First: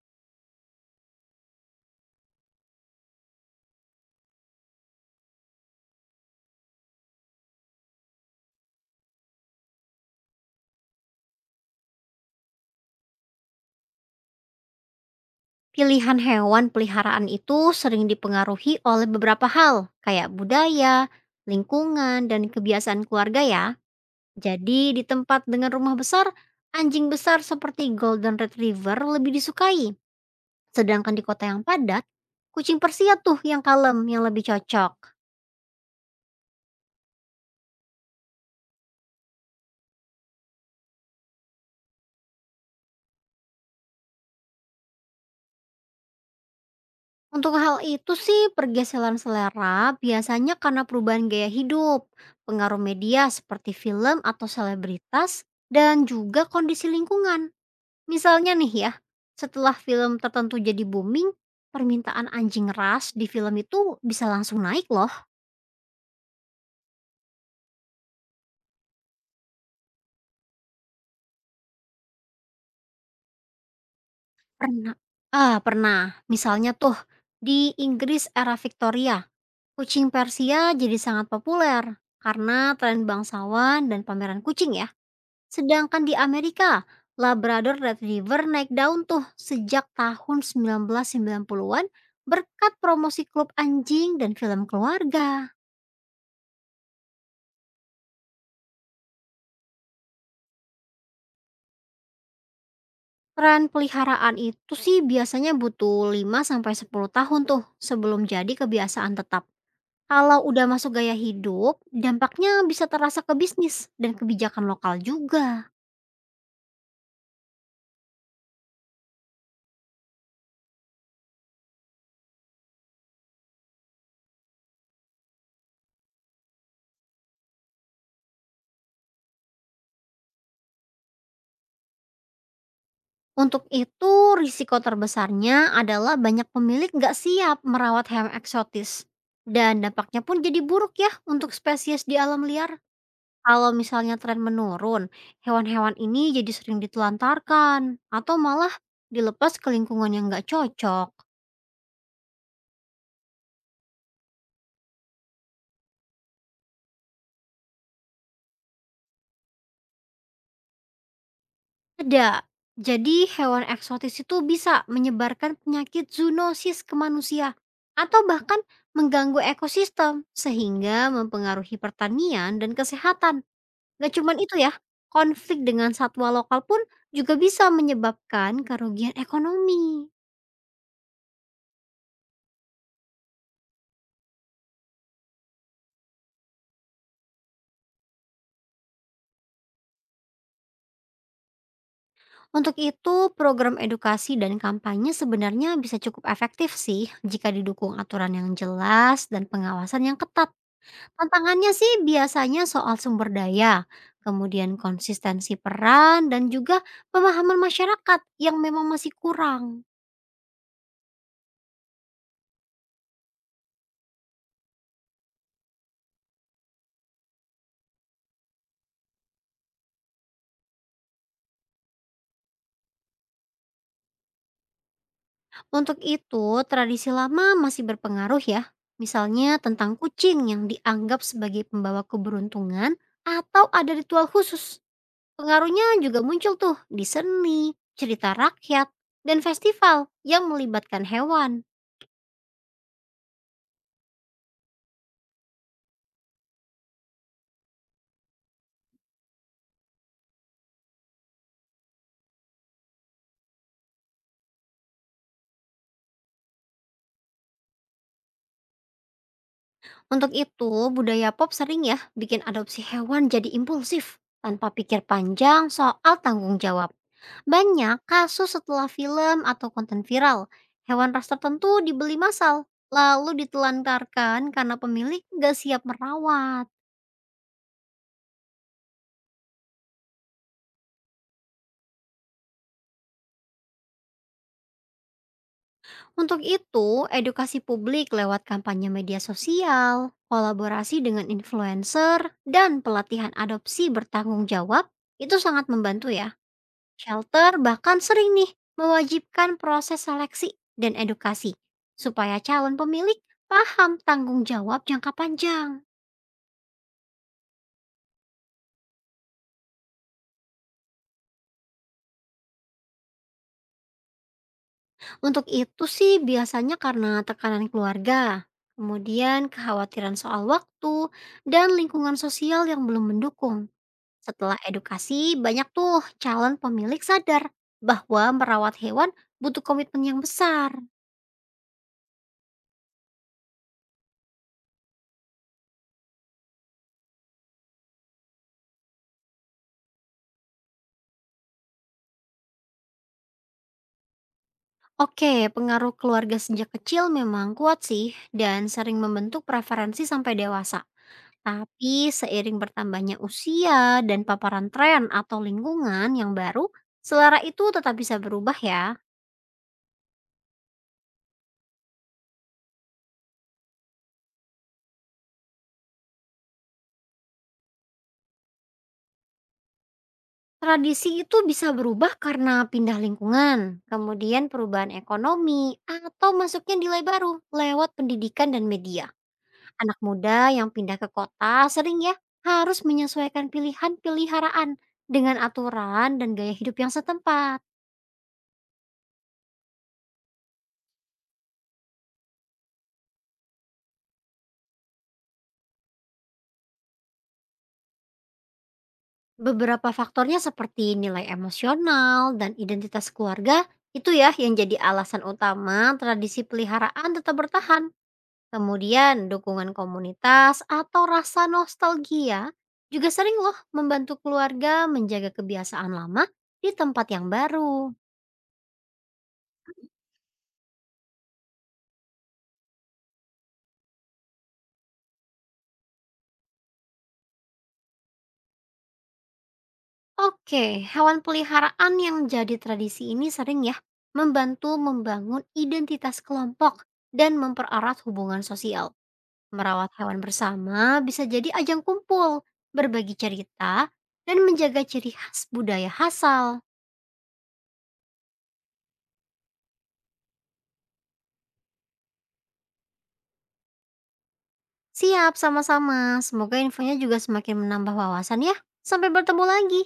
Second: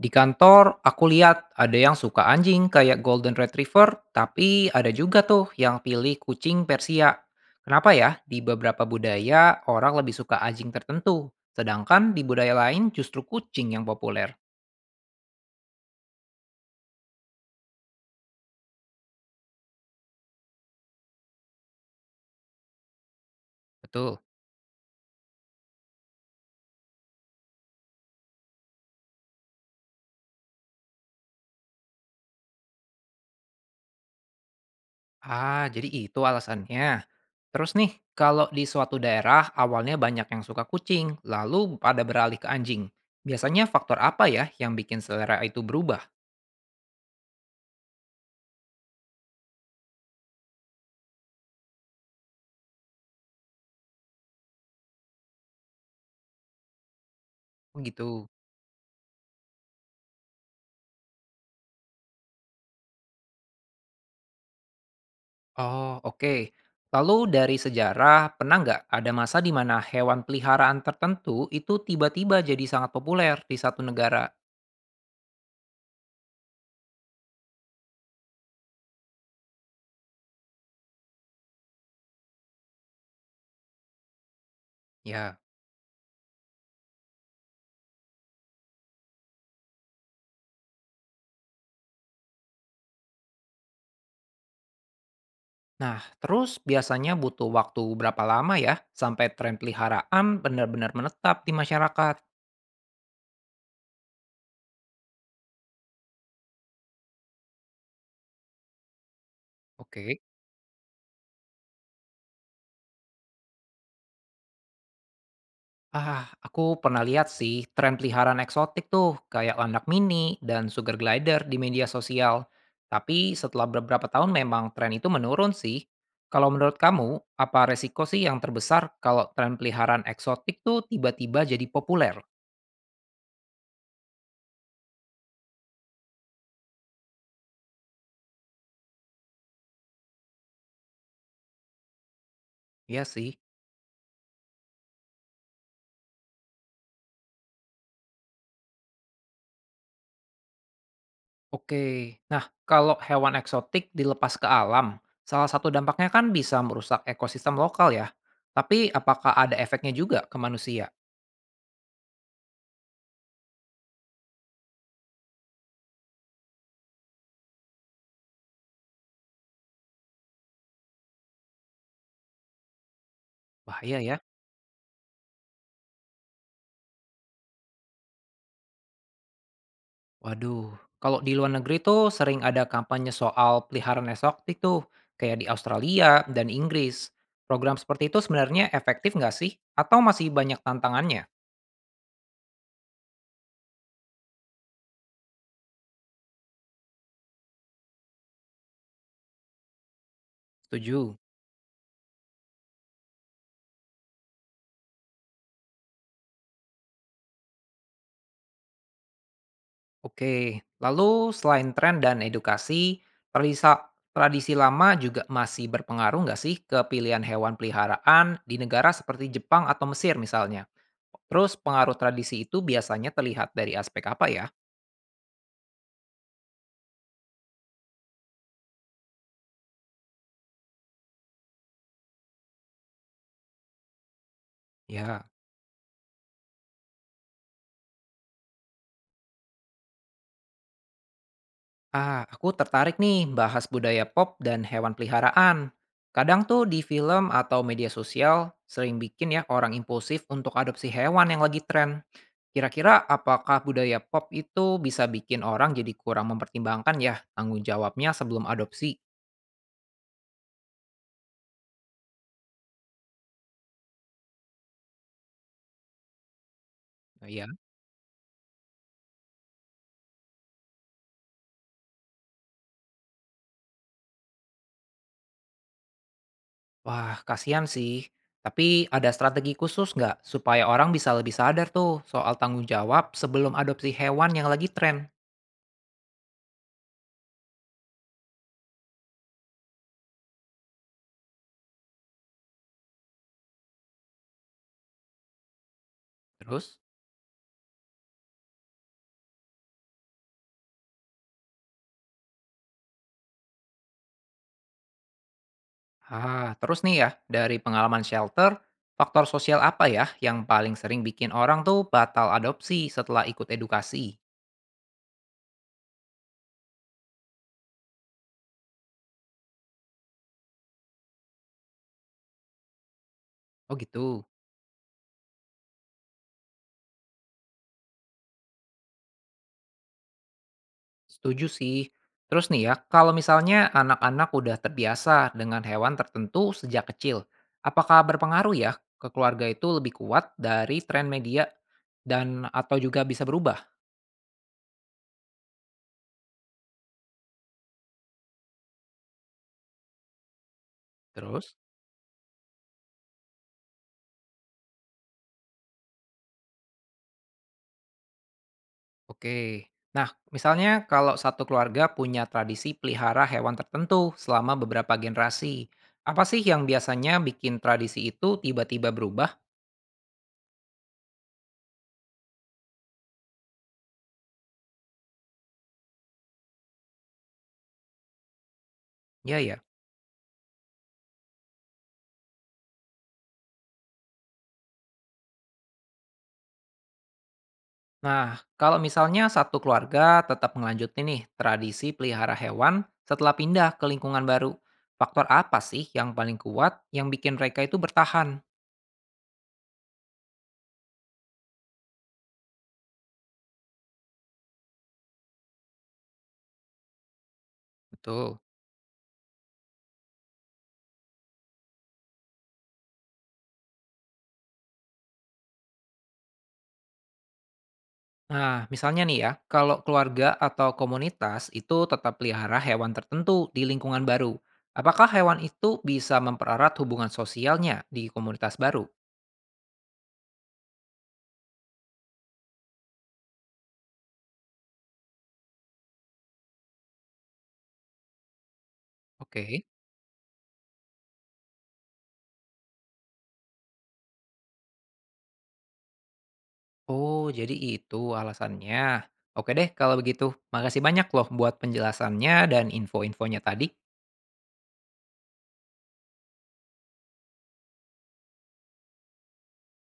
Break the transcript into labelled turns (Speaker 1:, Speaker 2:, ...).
Speaker 1: Di kantor, aku lihat ada yang suka anjing kayak Golden Retriever, tapi ada juga tuh yang pilih kucing Persia. Kenapa ya di beberapa budaya orang lebih suka anjing tertentu, sedangkan di budaya lain justru kucing yang populer?
Speaker 2: Pilihan hewan peliharaan itu sering dipengaruhi oleh beberapa hal, kayak budaya, lingkungan, dan kebiasaan keluarga ya.
Speaker 1: Betul.
Speaker 2: Jadi di tempat dengan rumah besar, anjing besar seperti Golden Retriever lebih disukai. Sedangkan di kota yang padat, kucing Persia tuh yang kalem, yang lebih cocok.
Speaker 1: Ah, jadi itu alasannya. Terus nih, kalau di suatu daerah awalnya banyak yang suka kucing, lalu pada beralih ke anjing. Biasanya faktor apa ya yang bikin selera itu berubah?
Speaker 2: Untuk hal itu sih pergeseran selera biasanya karena perubahan gaya hidup, pengaruh media seperti film atau selebritas, dan juga kondisi lingkungan.
Speaker 1: Oh gitu.
Speaker 2: Misalnya nih ya, setelah film tertentu jadi booming, permintaan anjing ras di film itu bisa langsung naik loh.
Speaker 1: Oh, oke. Lalu dari sejarah, pernah nggak ada masa di mana hewan peliharaan tertentu itu tiba-tiba jadi sangat populer di satu negara?
Speaker 2: Pernah Pernah. Misalnya tuh, di Inggris era Victoria, kucing Persia jadi sangat populer karena tren bangsawan dan pameran kucing ya.
Speaker 1: Ya.
Speaker 2: Sedangkan di Amerika, Labrador Retriever naik daun tuh sejak tahun 1990-an berkat promosi klub anjing dan film keluarga.
Speaker 1: Nah, terus biasanya butuh waktu berapa lama ya sampai tren peliharaan benar-benar menetap di masyarakat?
Speaker 2: Tren peliharaan itu sih biasanya butuh 5 sampai 10 tahun tuh sebelum jadi kebiasaan tetap.
Speaker 1: Oke.
Speaker 2: Kalau udah masuk gaya hidup, dampaknya bisa terasa ke bisnis dan kebijakan lokal juga.
Speaker 1: Ah, aku pernah lihat sih tren peliharaan eksotik tuh kayak landak mini dan sugar glider di media sosial. Tapi setelah beberapa tahun memang tren itu menurun sih. Kalau menurut kamu, apa resiko sih yang terbesar kalau tren peliharaan eksotik tuh tiba-tiba jadi populer?
Speaker 2: Untuk itu, risiko terbesarnya adalah banyak pemilik nggak siap merawat hewan eksotis. Dan dampaknya pun jadi buruk ya untuk spesies di alam liar.
Speaker 1: Iya sih.
Speaker 2: Kalau misalnya tren menurun, hewan-hewan ini jadi sering ditelantarkan atau malah dilepas ke lingkungan yang nggak cocok.
Speaker 1: Oke. Nah, kalau hewan eksotik dilepas ke alam, salah satu dampaknya kan bisa merusak ekosistem lokal ya. Tapi apakah ada efeknya juga ke manusia?
Speaker 2: Ada. Jadi hewan eksotis itu bisa menyebarkan penyakit zoonosis ke manusia atau bahkan mengganggu ekosistem sehingga mempengaruhi pertanian dan kesehatan.
Speaker 1: Bahaya
Speaker 2: Gak
Speaker 1: ya.
Speaker 2: cuman itu ya, konflik dengan satwa lokal pun juga bisa menyebabkan kerugian ekonomi.
Speaker 1: Waduh, kalau di luar negeri tuh sering ada kampanye soal peliharaan eksotik tuh, kayak di Australia dan Inggris. Program seperti itu sebenarnya efektif nggak sih? Atau masih banyak tantangannya?
Speaker 2: Untuk itu, program edukasi dan kampanye sebenarnya bisa cukup efektif sih jika didukung aturan yang jelas dan pengawasan yang ketat.
Speaker 1: Setuju.
Speaker 2: Tantangannya sih biasanya soal sumber daya, kemudian konsistensi peran, dan juga pemahaman masyarakat yang memang masih kurang.
Speaker 1: Oke, lalu selain tren dan edukasi, tradisi, tradisi lama juga masih berpengaruh nggak sih ke pilihan hewan peliharaan di negara seperti Jepang atau Mesir misalnya? Terus pengaruh tradisi itu biasanya terlihat dari aspek apa ya?
Speaker 2: Untuk itu, tradisi lama masih berpengaruh ya. Misalnya tentang kucing yang dianggap sebagai pembawa keberuntungan atau ada ritual khusus.
Speaker 1: Ya.
Speaker 2: Pengaruhnya juga muncul tuh di seni, cerita rakyat, dan festival yang melibatkan hewan.
Speaker 1: Ah, aku tertarik nih bahas budaya pop dan hewan peliharaan. Kadang tuh di film atau media sosial sering bikin ya orang impulsif untuk adopsi hewan yang lagi tren. Kira-kira apakah budaya pop itu bisa bikin orang jadi kurang mempertimbangkan ya tanggung jawabnya sebelum adopsi?
Speaker 2: Untuk itu, budaya pop sering ya bikin adopsi hewan jadi impulsif tanpa pikir panjang soal tanggung jawab.
Speaker 1: Nah, ya.
Speaker 2: Banyak kasus setelah film atau konten viral, hewan ras tertentu dibeli massal lalu ditelantarkan karena pemilik nggak siap merawat.
Speaker 1: Wah, kasihan sih. Tapi ada strategi khusus nggak supaya orang bisa lebih sadar tuh soal tanggung jawab sebelum adopsi hewan yang lagi tren?
Speaker 2: Untuk itu, edukasi publik lewat kampanye media sosial, kolaborasi dengan influencer, dan pelatihan adopsi bertanggung jawab itu sangat membantu ya.
Speaker 1: Terus?
Speaker 2: Shelter bahkan sering nih mewajibkan proses seleksi dan edukasi supaya calon pemilik paham tanggung jawab jangka panjang.
Speaker 1: Ah, terus nih ya, dari pengalaman shelter, faktor sosial apa ya yang paling sering bikin orang tuh batal adopsi setelah ikut edukasi?
Speaker 2: Untuk itu sih biasanya karena tekanan keluarga, kemudian kekhawatiran soal waktu dan lingkungan sosial yang belum mendukung.
Speaker 1: Oh gitu,
Speaker 2: Setelah edukasi, banyak tuh calon pemilik sadar bahwa merawat hewan butuh komitmen yang besar.
Speaker 1: setuju sih. Terus nih ya, kalau misalnya anak-anak udah terbiasa dengan hewan tertentu sejak kecil, apakah berpengaruh ya ke keluarga itu lebih kuat dari tren media dan atau juga bisa berubah?
Speaker 2: Oke, pengaruh keluarga sejak kecil memang kuat sih dan sering membentuk preferensi sampai dewasa.
Speaker 1: Terus?
Speaker 2: Tapi seiring bertambahnya usia dan paparan tren atau lingkungan yang baru, selera itu tetap bisa berubah ya.
Speaker 1: Oke. Nah, misalnya kalau satu keluarga punya tradisi pelihara hewan tertentu selama beberapa generasi, apa sih yang biasanya bikin tradisi itu tiba-tiba berubah?
Speaker 2: Tradisi itu bisa berubah karena pindah lingkungan, kemudian perubahan ekonomi, atau masuknya nilai baru lewat pendidikan dan media.
Speaker 1: Ya ya.
Speaker 2: Anak muda yang pindah ke kota sering ya harus menyesuaikan pilihan peliharaan dengan aturan dan gaya hidup yang setempat.
Speaker 1: Nah, kalau misalnya satu keluarga tetap ngelanjutin nih tradisi pelihara hewan setelah pindah ke lingkungan baru, faktor apa sih yang paling kuat yang bikin mereka itu bertahan?
Speaker 2: Beberapa faktornya seperti nilai emosional dan identitas keluarga itu ya yang jadi alasan utama tradisi peliharaan tetap bertahan.
Speaker 1: Betul.
Speaker 2: Kemudian dukungan komunitas atau rasa nostalgia juga sering loh membantu keluarga menjaga kebiasaan lama di tempat yang baru.
Speaker 1: Nah, misalnya nih ya, kalau keluarga atau komunitas itu tetap pelihara hewan tertentu di lingkungan baru, apakah hewan itu bisa mempererat hubungan sosialnya di komunitas baru?
Speaker 2: Oke, hewan peliharaan yang jadi tradisi ini sering ya membantu membangun identitas kelompok dan mempererat hubungan sosial.
Speaker 1: Oke,
Speaker 2: Merawat hewan bersama bisa jadi ajang kumpul, berbagi cerita, dan menjaga ciri khas budaya asal.
Speaker 1: Oh, jadi itu alasannya. Oke deh, kalau begitu. Makasih banyak loh buat penjelasannya dan info-infonya tadi.
Speaker 2: Siap sama-sama, semoga infonya juga semakin menambah wawasan ya. Sampai bertemu lagi.